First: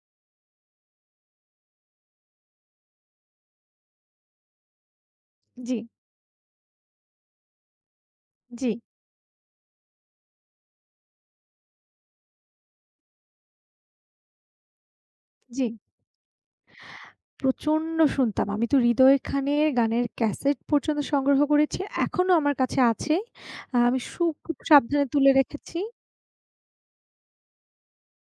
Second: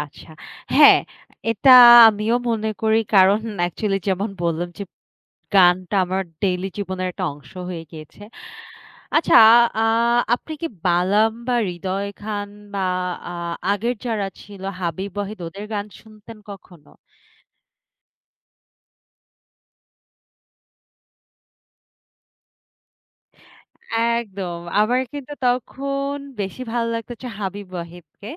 আচ্ছা। হ্যাঁ! এটা আমিও মনে করি কারণ অ্যাকচুয়ালি যেমন বললাম যে জি। গানটা আমার ডেইলি জীবনের একটা অংশ হয়ে গিয়েছে। জি। আচ্ছা আ আপনি কি বালাম বা হৃদয় খান বা আ আগের যারা ছিল, হাবিব ওয়াহিদ ওদের জি। গান শুনতেন কখনো? প্রচন্ড শুনতাম। আমি তো হৃদয় খানের গানের ক্যাসেট পর্যন্ত সংগ্রহ করেছি। এখনো আমার কাছে আছে। আমি সু খুব একদম! আমার সাবধানে তুলে কিন্তু রেখেছি তখন বেশি ভাল্লাগত হচ্ছে হাবিব ওয়াহিদকে।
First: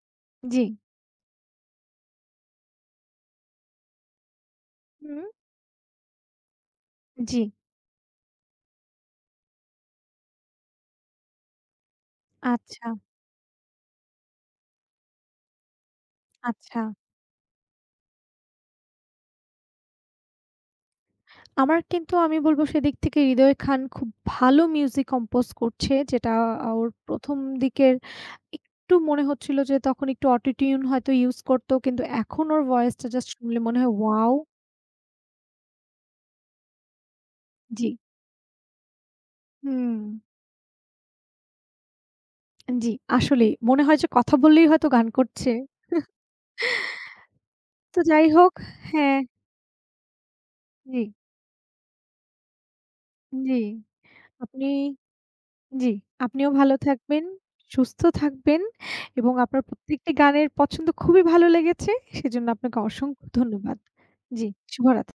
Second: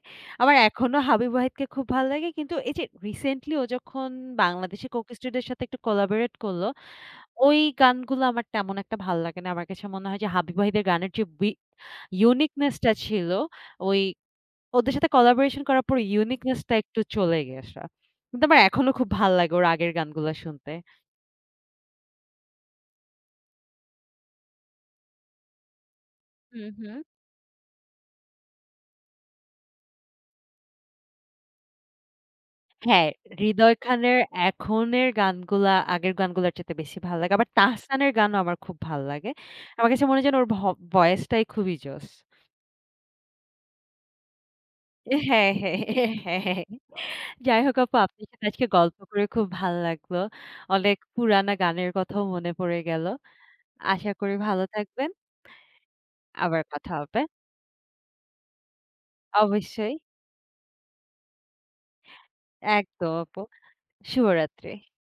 আমার জি। এখনো হাবিব ওয়াহিদকে খুব ভাল্লাগে কিন্তু, এই যে রিসেন্টলি ও যখন বাংলাদেশী 'Coke হু। Studio' র সাথে একটু কোলাবোরেট করলো, জি। ওই গানগুলা আমার তেমন একটা ভাল্লাগেনা। আমার কাছে মনে হয় যে হাবিব ওয়াহিদ এর গানের যে বি ইউনিকনেস আচ্ছা। টা ছিল ওই ওদের সাথে কোলাবোরেশন করার পরে ইউনিকনেস টা আচ্ছা। একটু চলে গিয়েছে। কিন্তু আমার এখনো খুব ভাল্লাগে ওর আগের গানগুলা শুনতে। আমার কিন্তু আমি বলব সেদিক থেকে হৃদয় খান খুব ভালো মিউজিক কম্পোজ করছে, যেটা হু, আ ওর হু। ১ম দিকের একটু মনে হচ্ছিল যে, তখন একটু অটো টিউন হয়তো ইউস করতো। কিন্তু এখন ওর ভয়েসটা হ্যাঁ, জাস্ট শুনলে হৃদয় মনে হয় খানের ওয়াও! এখনের গানগুলা আগের গানগুলার চাইতে বেশি ভাল্লাগে, আবার জি। তাহসানের গানও আমার খুব ভাল্লাগে। আমার কাছে মনে হুম। হয় যেন ওর ভ ভয়েসটাই খুবই জোশ! অ্যা জি, আসলেই মনে হয় যে কথা বললেই হয়তো গান হ্যাঁ, করছে। হ্যাঁ, হ্যাঁ, হ্যাঁ, হ্যাঁ। যাই হোক আপু তো যাই আপনার সাথে হোক আজকে গল্প হ্যাঁ। করে খুব ভাল্লাগলো অনেক জি। পুরানা গানের কথাও মনে পড়ে গেল। উম জি, আশা করি ভালো আপনি থাকবেন। জি আপনিও আবার ভালো কথা হবে। থাকবেন, সুস্থ থাকবেন এবং আপনার অবশ্যই। প্রত্যেকটি গানের পছন্দ খুবই ভালো লেগেছে। সেজন্য আপনাকে একদম অসংখ্য আপু, ধন্যবাদ। জি, শুভরাত্রি! শুভরাত।